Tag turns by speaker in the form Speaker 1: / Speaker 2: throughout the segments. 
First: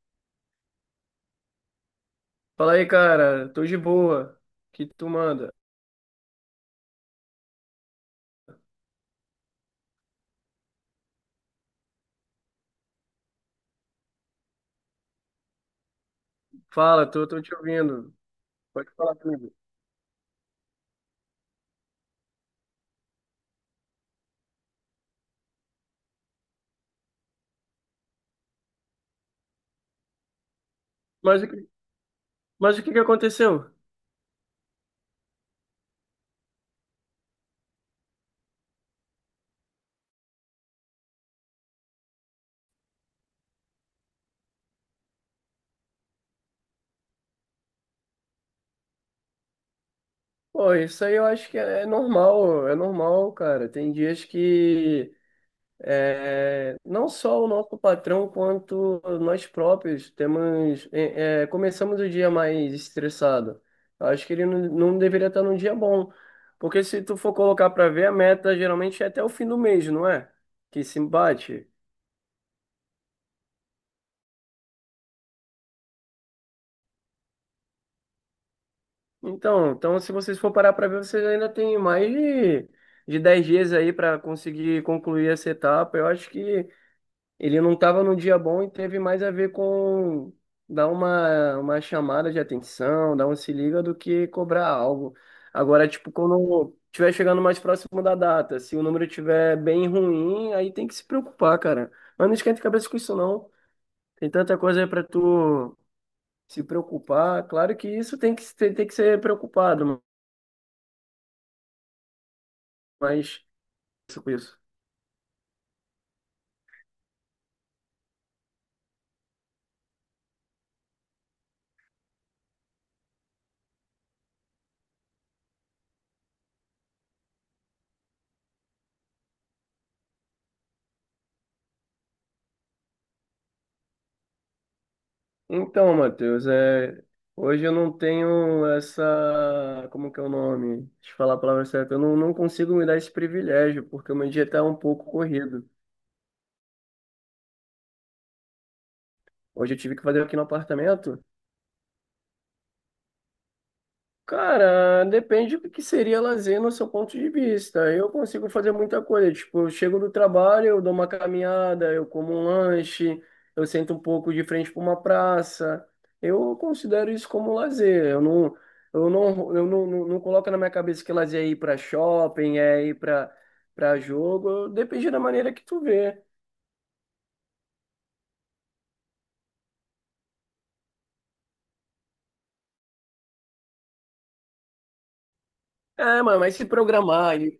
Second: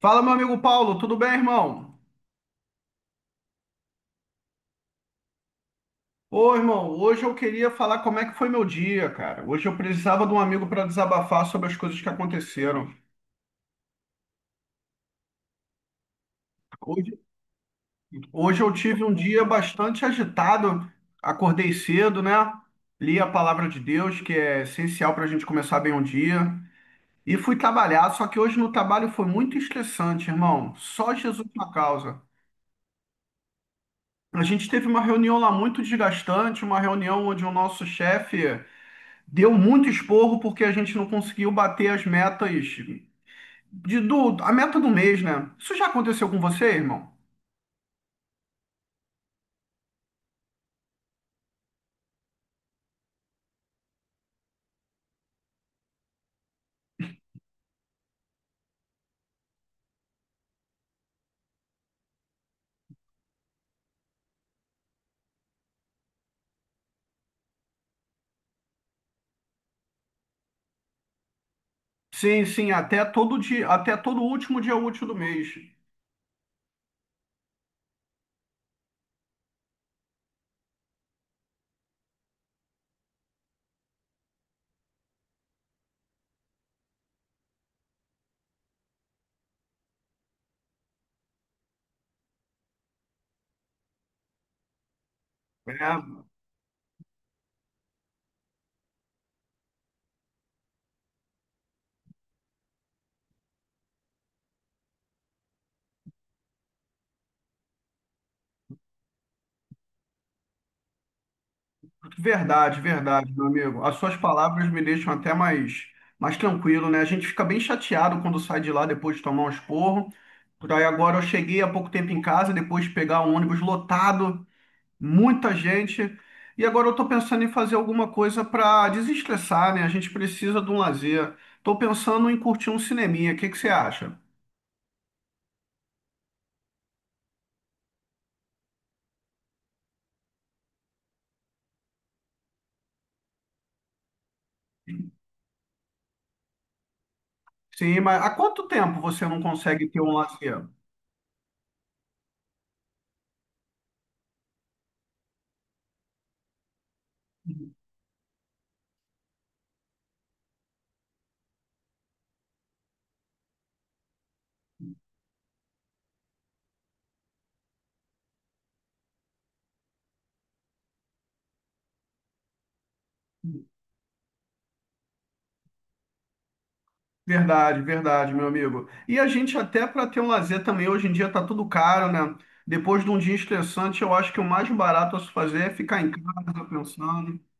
Speaker 1: Fala, meu amigo Paulo, tudo bem, irmão?
Speaker 2: Fala aí, cara. Tô de boa. O que tu manda?
Speaker 1: Ô, irmão, hoje eu queria falar como é que foi meu dia, cara. Hoje eu precisava de um amigo para desabafar sobre as coisas que aconteceram.
Speaker 2: Fala,
Speaker 1: Hoje,
Speaker 2: tô te ouvindo.
Speaker 1: hoje eu
Speaker 2: Pode
Speaker 1: tive um
Speaker 2: falar
Speaker 1: dia
Speaker 2: comigo.
Speaker 1: bastante agitado, acordei cedo, né? Li a palavra de Deus, que é essencial para a gente começar bem um dia. E fui trabalhar, só que hoje no trabalho foi muito estressante, irmão. Só
Speaker 2: Mas,
Speaker 1: Jesus
Speaker 2: o que-
Speaker 1: na causa.
Speaker 2: mas o que que aconteceu?
Speaker 1: A gente teve uma reunião lá muito desgastante, uma reunião onde o nosso chefe deu muito esporro porque a gente não conseguiu bater as metas a meta do mês, né? Isso já aconteceu com você, irmão?
Speaker 2: Pô, isso aí eu acho que é normal, é normal, cara. Tem dias que não só o nosso patrão, quanto nós próprios temos, começamos o dia mais estressado. Eu acho que ele não deveria estar num dia bom. Porque se tu for colocar pra ver, a meta geralmente é até o fim do mês, não é? Que se bate.
Speaker 1: Sim, sim, até todo dia, até todo último dia útil do mês.
Speaker 2: Então, se vocês for parar para ver, vocês ainda têm de 10 dias aí para conseguir concluir essa etapa. Eu acho que ele não estava num dia bom e teve mais a ver com dar uma chamada de atenção, dar um se liga do que cobrar algo.
Speaker 1: É,
Speaker 2: Agora, tipo, quando estiver chegando mais próximo da data, se o número estiver bem ruim, aí tem que se preocupar, cara. Mas não esquenta a cabeça com isso, não. Tem tanta coisa para tu se preocupar. Claro que isso tem que ser preocupado.
Speaker 1: verdade, verdade,
Speaker 2: Mas
Speaker 1: meu amigo. As suas
Speaker 2: isso com isso.
Speaker 1: palavras me deixam até mais tranquilo, né? A gente fica bem chateado quando sai de lá depois de tomar um esporro. Por aí agora eu cheguei há pouco tempo em casa, depois de pegar um ônibus lotado, muita gente. E agora eu estou pensando em fazer alguma coisa para desestressar, né? A gente precisa de um lazer. Estou pensando em curtir um cineminha. O que que você acha?
Speaker 2: Então, Matheus, hoje eu não tenho essa. Como que é o nome? Deixa eu falar a palavra certa. Eu não, Não consigo me dar esse privilégio, porque o meu dia está um pouco corrido.
Speaker 1: Sim, mas há quanto tempo você não
Speaker 2: Hoje eu
Speaker 1: consegue
Speaker 2: tive
Speaker 1: ter
Speaker 2: que
Speaker 1: um
Speaker 2: fazer aqui no
Speaker 1: lazer?
Speaker 2: apartamento. Cara, depende do que seria lazer no seu ponto de vista. Eu consigo fazer muita coisa. Tipo, eu chego do trabalho, eu dou uma caminhada, eu como um lanche, eu sento um pouco de frente para uma praça. Eu considero isso como lazer. Eu não coloco na minha cabeça que lazer é ir para shopping, é ir para jogo. Depende da maneira que tu vê.
Speaker 1: Verdade, verdade, meu amigo. E a gente até para ter um lazer também, hoje em dia tá tudo caro, né? Depois de um dia estressante, eu acho que o mais barato a se fazer é ficar em
Speaker 2: É, mano, mas
Speaker 1: casa
Speaker 2: se
Speaker 1: pensando.
Speaker 2: programar, e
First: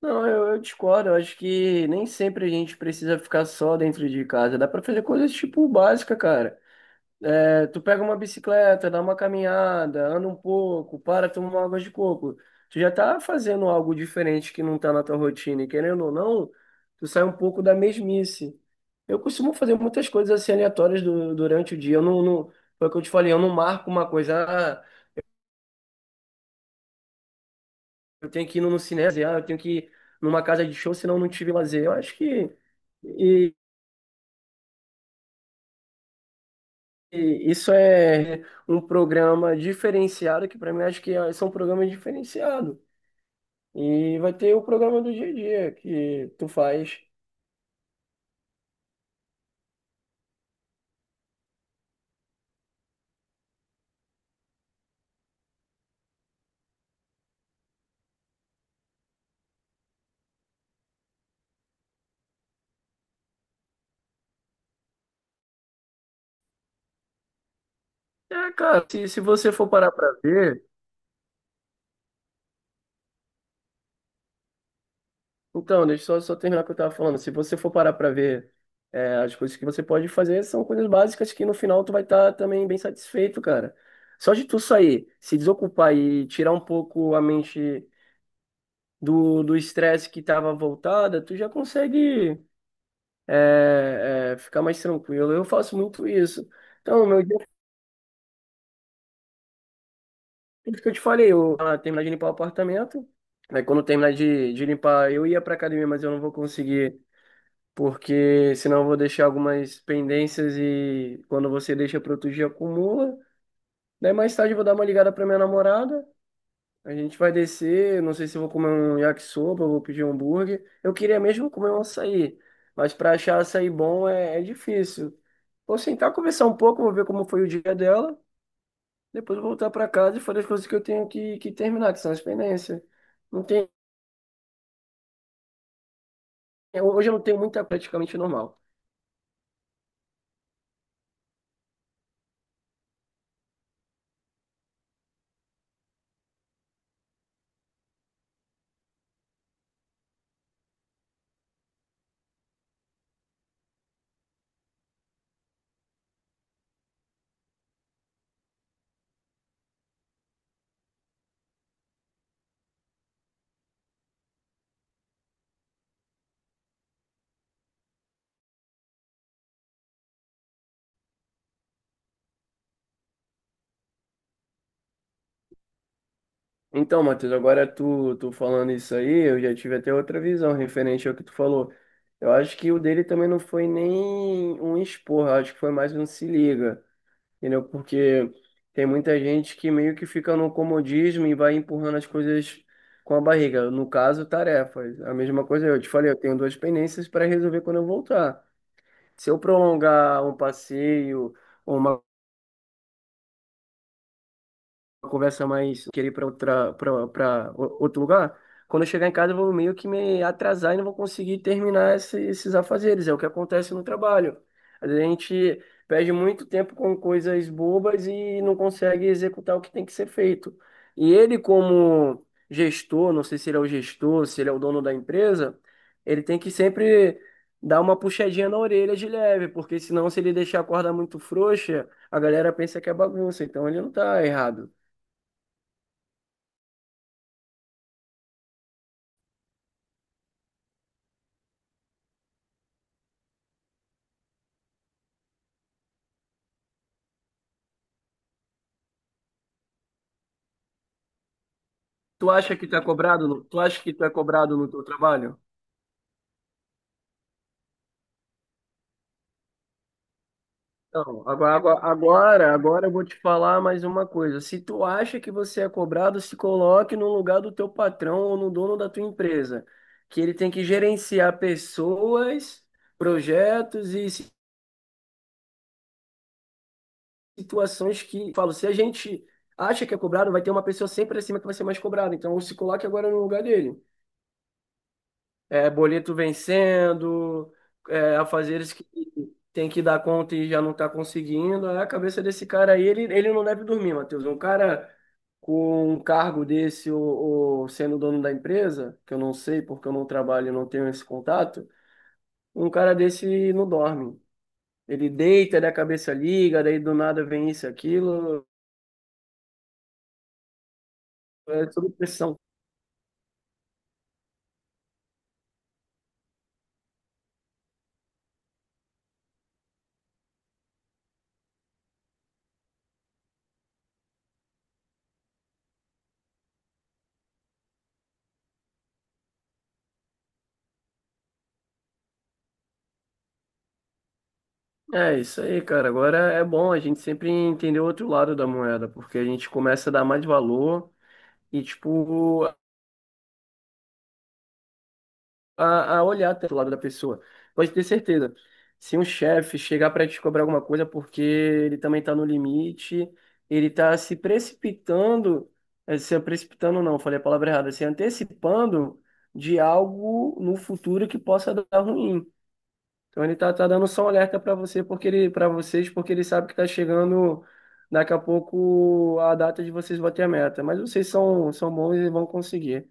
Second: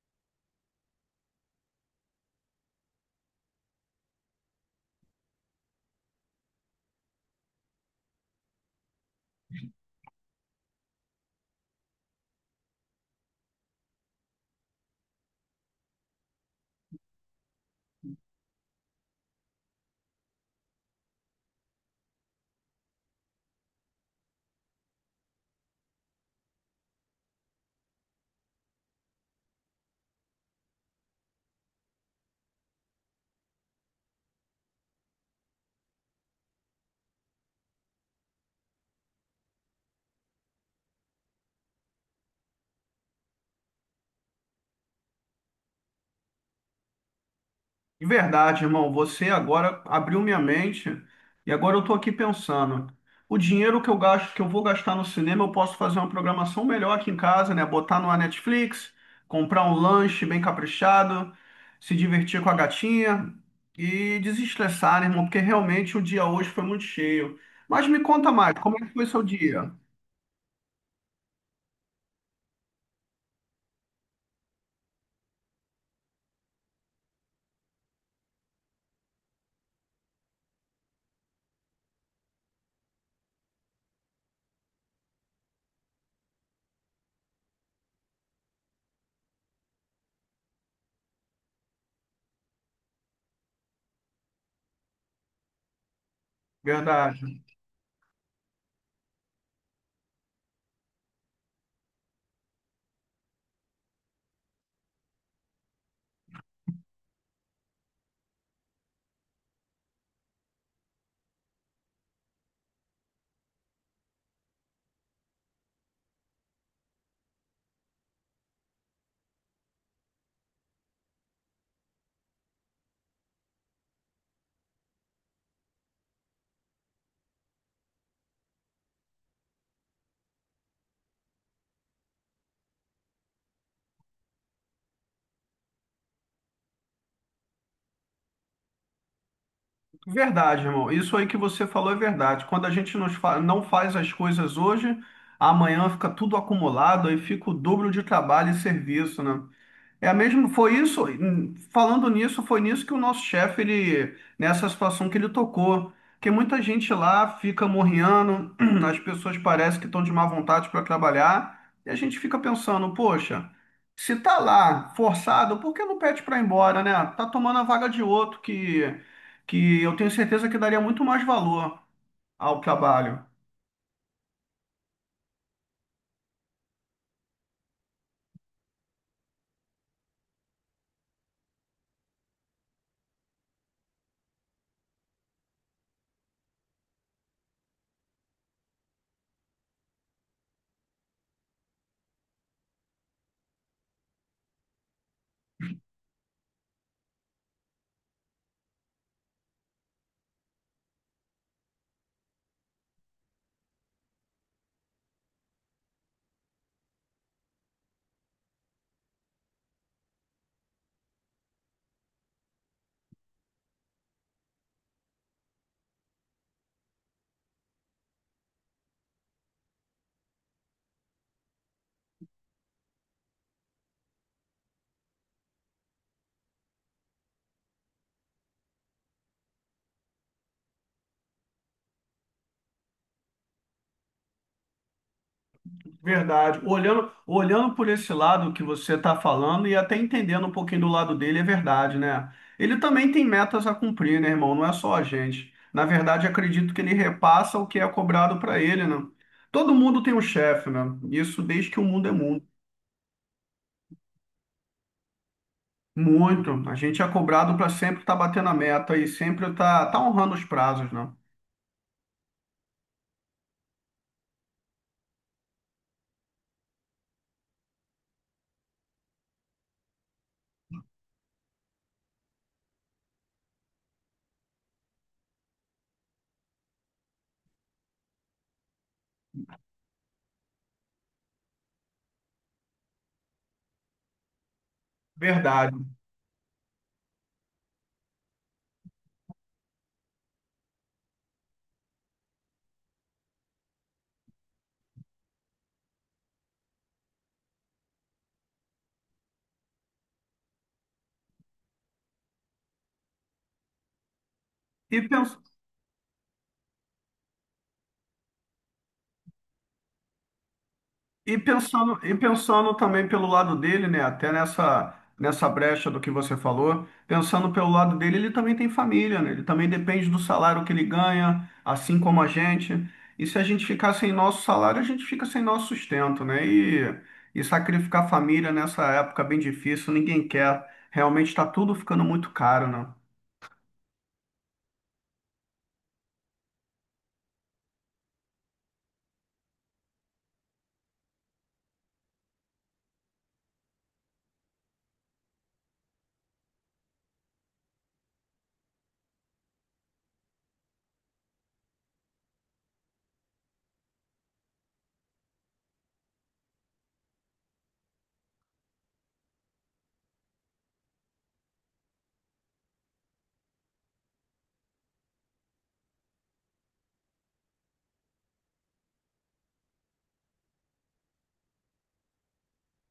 Speaker 2: não, eu discordo. Eu acho que nem sempre a gente precisa ficar só dentro de casa. Dá pra fazer coisas tipo básica, cara. É, tu pega uma bicicleta, dá uma caminhada, anda um pouco, para, toma uma água de coco. Tu já tá fazendo algo diferente que não tá na tua rotina. E querendo ou não, tu sai um pouco da mesmice. Eu costumo fazer muitas coisas assim aleatórias durante o dia. Eu não, não, Foi o que eu te falei, eu não marco uma coisa. Ah, eu tenho que ir no cinema, ah, eu tenho que ir numa casa de show, senão eu não tive lazer. Eu acho que e- e isso é um programa diferenciado, que para mim acho são programas diferenciados. E vai ter o programa do dia a dia que tu faz.
Speaker 1: De verdade, irmão, você agora abriu minha mente e agora eu tô aqui pensando. O dinheiro que eu gasto, que eu vou gastar no cinema, eu posso fazer uma programação melhor aqui em casa, né? Botar numa Netflix, comprar um lanche bem caprichado, se divertir com a gatinha e desestressar, né, irmão? Porque realmente o dia hoje foi muito cheio. Mas me conta
Speaker 2: É,
Speaker 1: mais, como
Speaker 2: cara,
Speaker 1: é que foi
Speaker 2: se
Speaker 1: seu
Speaker 2: você for
Speaker 1: dia?
Speaker 2: parar para ver. Então, deixa eu só terminar o que eu estava falando. Se você for parar para ver, as coisas que você pode fazer são coisas básicas que no final tu vai estar também bem satisfeito, cara. Só de tu sair, se desocupar e tirar um pouco a mente do estresse que estava voltada, tu já consegue, ficar mais tranquilo. Eu faço muito isso. Então, meu dia,
Speaker 1: Verdade.
Speaker 2: tudo que eu te falei, terminar de limpar o apartamento, né, quando eu terminar de limpar, eu ia para academia, mas eu não vou conseguir porque senão eu vou deixar algumas pendências e quando você deixa para outro dia acumula. Daí mais tarde eu vou dar uma ligada para minha namorada. A gente vai descer, não sei se eu vou comer um yakisoba, eu vou pedir um hambúrguer. Eu queria mesmo comer um açaí, mas para achar açaí bom é difícil. Vou sentar, conversar um pouco, vou ver como foi o dia dela, depois eu vou voltar para casa e fazer as coisas que eu que terminar, que são as pendências. Não tem, hoje eu não tenho muita praticamente normal.
Speaker 1: Verdade, irmão. Isso aí que você falou é verdade. Quando a gente não faz as coisas hoje, amanhã fica tudo acumulado, aí fica o dobro de trabalho e serviço, né? É mesmo, foi isso, falando nisso, foi nisso que o nosso chefe, ele, nessa situação que ele tocou, que muita gente lá fica morrendo, as pessoas parecem que estão de má vontade para trabalhar, e a gente fica pensando, poxa, se tá lá forçado, por que não pede para ir embora, né? Tá tomando a vaga de outro que eu tenho certeza que daria muito mais valor ao trabalho.
Speaker 2: Então, Matheus, agora tu falando isso aí, eu já tive até outra visão referente ao que tu falou. Eu acho que o dele também não foi nem um expor, eu acho que foi mais um se liga, entendeu? Porque tem muita gente que meio que fica no comodismo e vai empurrando as coisas com a barriga. No caso, tarefas. A mesma coisa eu te falei, eu tenho duas pendências para resolver quando eu voltar. Se eu prolongar um passeio, ou uma conversa mais, querer ir para outra, para outro lugar, quando eu chegar em casa eu vou meio que me atrasar e não vou conseguir terminar esses afazeres. É o que acontece no trabalho. Às vezes a gente perde muito tempo com coisas bobas e não consegue executar o que tem que ser feito. E ele, como gestor, não sei se ele é o gestor, se ele é o dono da empresa, ele tem que sempre dar uma puxadinha na orelha de leve, porque senão se ele deixar a corda muito frouxa, a galera pensa que é bagunça, então ele não tá errado.
Speaker 1: Verdade. Olhando por esse lado que você está falando e até entendendo um pouquinho do lado dele, é verdade, né? Ele também tem metas a cumprir, né, irmão? Não é só a gente. Na verdade, acredito que ele repassa o que é cobrado para ele, né? Todo mundo tem um chefe, né? Isso desde que o mundo é
Speaker 2: Tu
Speaker 1: mundo.
Speaker 2: acha que tu é cobrado no, tu acha que tu é cobrado no teu trabalho?
Speaker 1: Muito. A gente é cobrado para sempre estar batendo a meta e sempre estar honrando os prazos, né?
Speaker 2: Então, agora agora eu vou te falar mais uma coisa. Se tu acha que você é cobrado, se coloque no lugar do teu patrão ou no dono da tua empresa, que ele tem que gerenciar pessoas, projetos e situações que, falo, se a gente acha que é cobrado, vai ter uma pessoa sempre acima que vai ser mais cobrada. Então, se coloque agora no lugar dele. É,
Speaker 1: Verdade.
Speaker 2: boleto vencendo, é, afazeres que tem que dar conta e já não está conseguindo. Aí a cabeça desse cara aí, ele não deve dormir, Matheus. Um cara com um cargo desse ou sendo dono da empresa, que eu não sei porque eu não trabalho e não tenho esse contato, um cara desse não dorme.
Speaker 1: E
Speaker 2: Ele
Speaker 1: pens-
Speaker 2: deita, daí a cabeça liga, daí do nada vem isso, aquilo,
Speaker 1: E
Speaker 2: é tudo
Speaker 1: pensando, e
Speaker 2: pressão.
Speaker 1: pensando também pelo lado dele, né? Até nessa brecha do que você falou, pensando pelo lado dele, ele também tem família, né? Ele também depende do salário que ele ganha, assim como a gente. E se a gente ficar sem nosso salário, a gente fica sem nosso sustento, né? E sacrificar a família nessa época bem difícil, ninguém quer. Realmente está tudo ficando muito caro, né?
Speaker 2: É isso aí, cara. Agora é bom a gente sempre entender o outro lado da moeda, porque a gente começa a dar mais valor e tipo a olhar até o lado da pessoa. Pode ter certeza. Se um chefe chegar para te cobrar alguma coisa porque ele também está no limite, ele está se precipitando, se precipitando não, falei a palavra errada, se antecipando de algo no futuro que possa dar ruim. Então ele tá dando só um alerta para você porque ele, para vocês porque ele sabe que está chegando daqui a pouco a data de vocês bater a meta. Mas vocês são, são bons e vão conseguir.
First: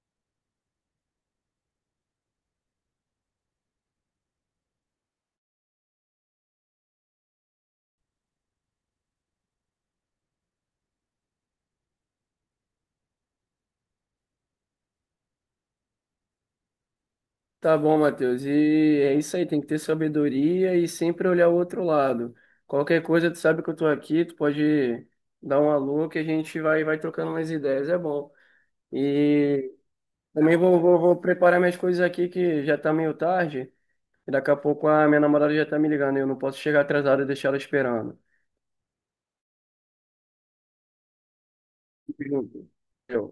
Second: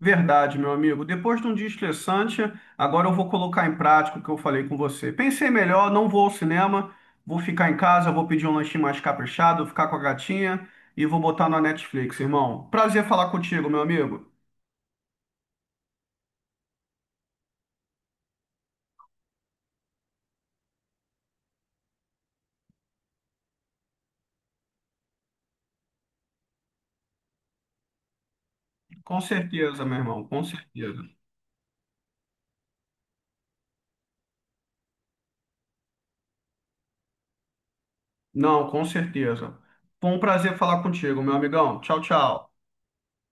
Speaker 1: Verdade, meu amigo. Depois de um dia estressante, agora eu vou colocar em prática o que eu falei com você. Pensei melhor, não vou ao cinema, vou ficar em casa, vou pedir um lanchinho mais caprichado, ficar com a gatinha e vou botar na Netflix, irmão. Prazer falar contigo, meu amigo.
Speaker 2: Tá bom, Matheus. E é isso aí, tem que ter sabedoria e sempre olhar o outro lado. Qualquer coisa, tu sabe que eu tô aqui, tu pode dar um alô que a gente vai trocando umas ideias, é bom.
Speaker 1: Com
Speaker 2: E
Speaker 1: certeza, meu irmão, com
Speaker 2: também
Speaker 1: certeza.
Speaker 2: vou preparar minhas coisas aqui que já tá meio tarde. E daqui a pouco a minha namorada já tá me ligando, e eu não posso chegar atrasado e deixar ela esperando.
Speaker 1: Não, com certeza. Foi um prazer falar contigo, meu amigão. Tchau, tchau.
Speaker 2: Eu.